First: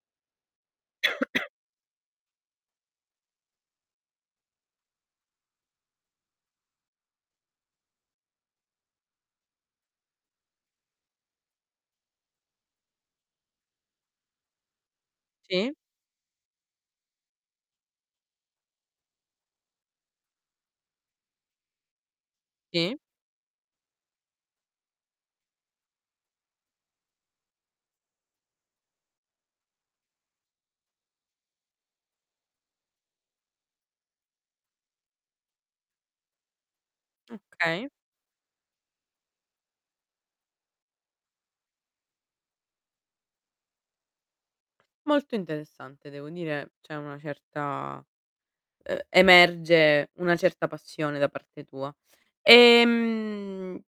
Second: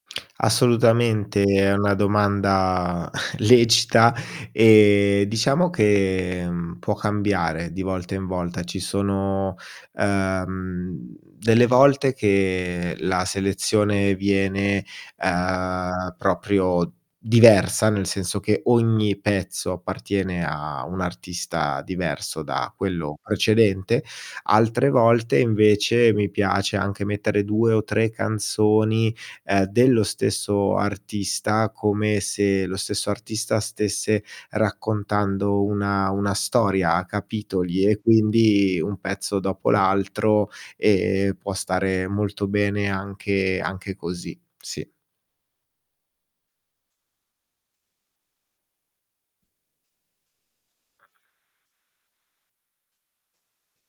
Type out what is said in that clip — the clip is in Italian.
Assolutamente, è una domanda lecita, ehm, diciamo che può cambiare di volta in volta. Ci sono, ehm, delle volte che la selezione viene, Sì. uhm, proprio diversa, nel senso che ogni pezzo appartiene a un artista diverso da Sì. quello precedente, altre volte invece mi piace anche mettere 2 o 3 canzoni, ehm, dello stesso artista, come se lo stesso artista stesse raccontando una una storia a capitoli, Okay. e quindi un pezzo dopo l'altro, e può stare molto bene anche anche così, sì. Molto interessante devo dire, c'è una certa ehm, emerge una certa passione da parte tua. Ehm